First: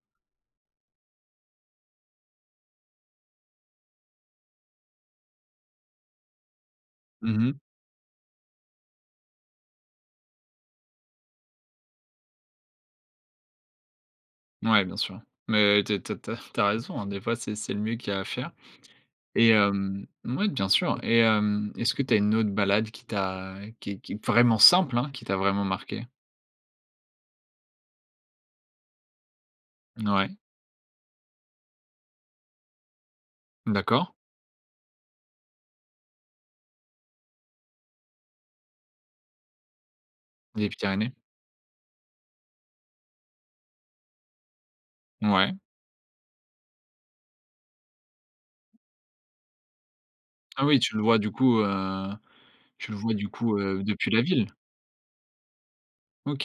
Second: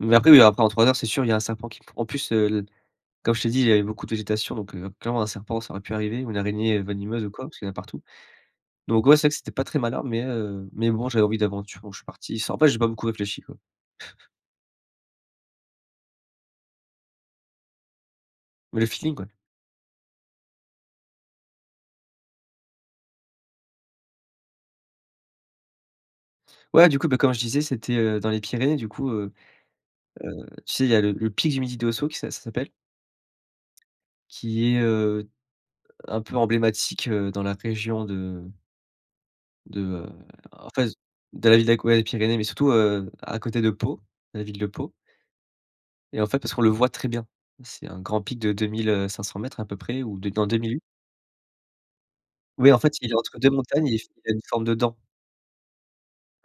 Mais après mais après, en 3 heures, c'est sûr, il a un serpent qui pre en plus, heu l comme je t'ai dit, il y avait beaucoup de végétation, donc, heu, clairement un serpent, ça aurait pu arriver ou une araignée venimeuse ou Mmh quoi, mh. parce qu'il y en a partout. Donc, ouais, c'est vrai, c'était pas très malin, mais, heu, mais bon, j'avais envie d'aventure don je suis parti sans après, j'ai pas beaucoup réfléchi, quoi. Ouais, bien sûr, mais tu es tu as tu as tu as raison, hein. Des fois, c'est c'est le mieux qu'il y a à faire Mais le feeling, ouais. et hem, mouais, bien sûr et hem, est-ce que tu as une autre balade qui t'a qui qui vraiment simple, hein, qui t'a vraiment marquée? Ouais, du coup, ben comme je disais, c'était, heu, dans les Pyrénées du coup, heu Mouais. heu, tu sais, il y a le le pic du Midi d'Ossau qui ça ça s'appelle D'accord. qui est, heu, un peu emblématique, heu, dans la région de de, heu, Les en fait, Pyrénées. d'à la ville d'Aque les Pyrénées, mais surtout, heu, à côté de Pau, la ville de Pau. Mouais. Et en fait, parce qu'on le voit très bien. C'est un grand pic de 2000, heu, 500m à peu près ou non, dans deux Ah oui, mille. tu le vois du coup, heu, Oui, en tu fait, le il vois est du entre 2 coup, heu, montagnes et il fa depuis la il a une ville? forme de dent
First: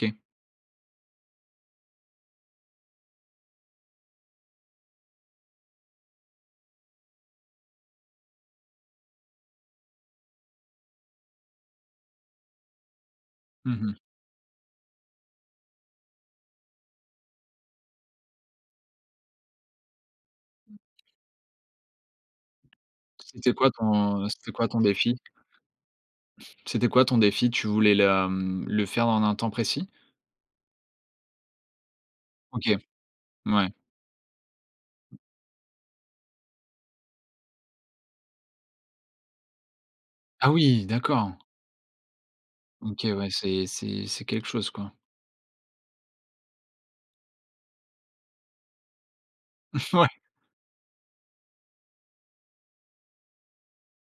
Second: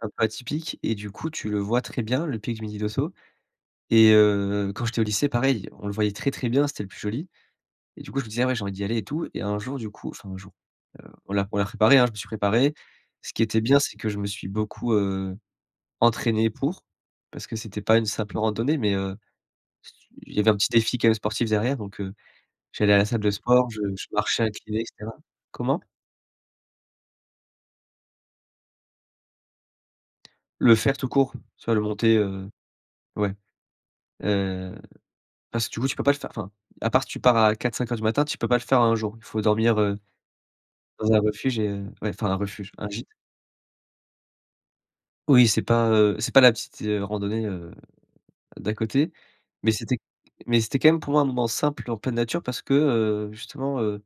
un peu atypique et du coup, tu le vois très bien, le pic du midi d'Ossau et heu, quand j'étais au lycée, pareil, on le voyait très très bien, c'était le plus joli et du coup, je me disais: «Ah ouais, j'ai envie d'y aller et tout» et un jour, du coup enfin un jour, heu, voilà, on l'a préparé, hein. Je me suis préparé. Ce qui était bien, Mmh mh. c'est que je me suis beaucoup, heu, entraîné pour. Parce que c'était pas une simple randonnée, mais, heu, il y avait un petit défi quand même sportif derrière. Donc, heu, j'allais à la salle de C'était sport, quoi je je ton marchais c'était quoi ton incliné et cetera. défi? Comment? C'était quoi ton défi? Tu voulais la, mmh le faire en un temps précis? Le faire tout court, soit le monter, heu, OK. ouais, Mouais. heu, parce que du coup, tu peux pas le faire enfin, à part si tu pars à 4:00-5:00 du matin, tu peux pas le faire en 1 jour. Il faut dormir, heu, Ah oui, dans un d'accord. refuge et heu, ouais, enfin un refuge, un OK gîte. ouais, c'est c'est c'est quelque chose, quoi. Oui, c'est pas, heu, c'est pas la petite, heu, randonnée, heu, d'à côté, mais Mmh c'était ouais! mais c'était quand même, pour moi, un moment simple en pleine nature parce que, heu, justement, heu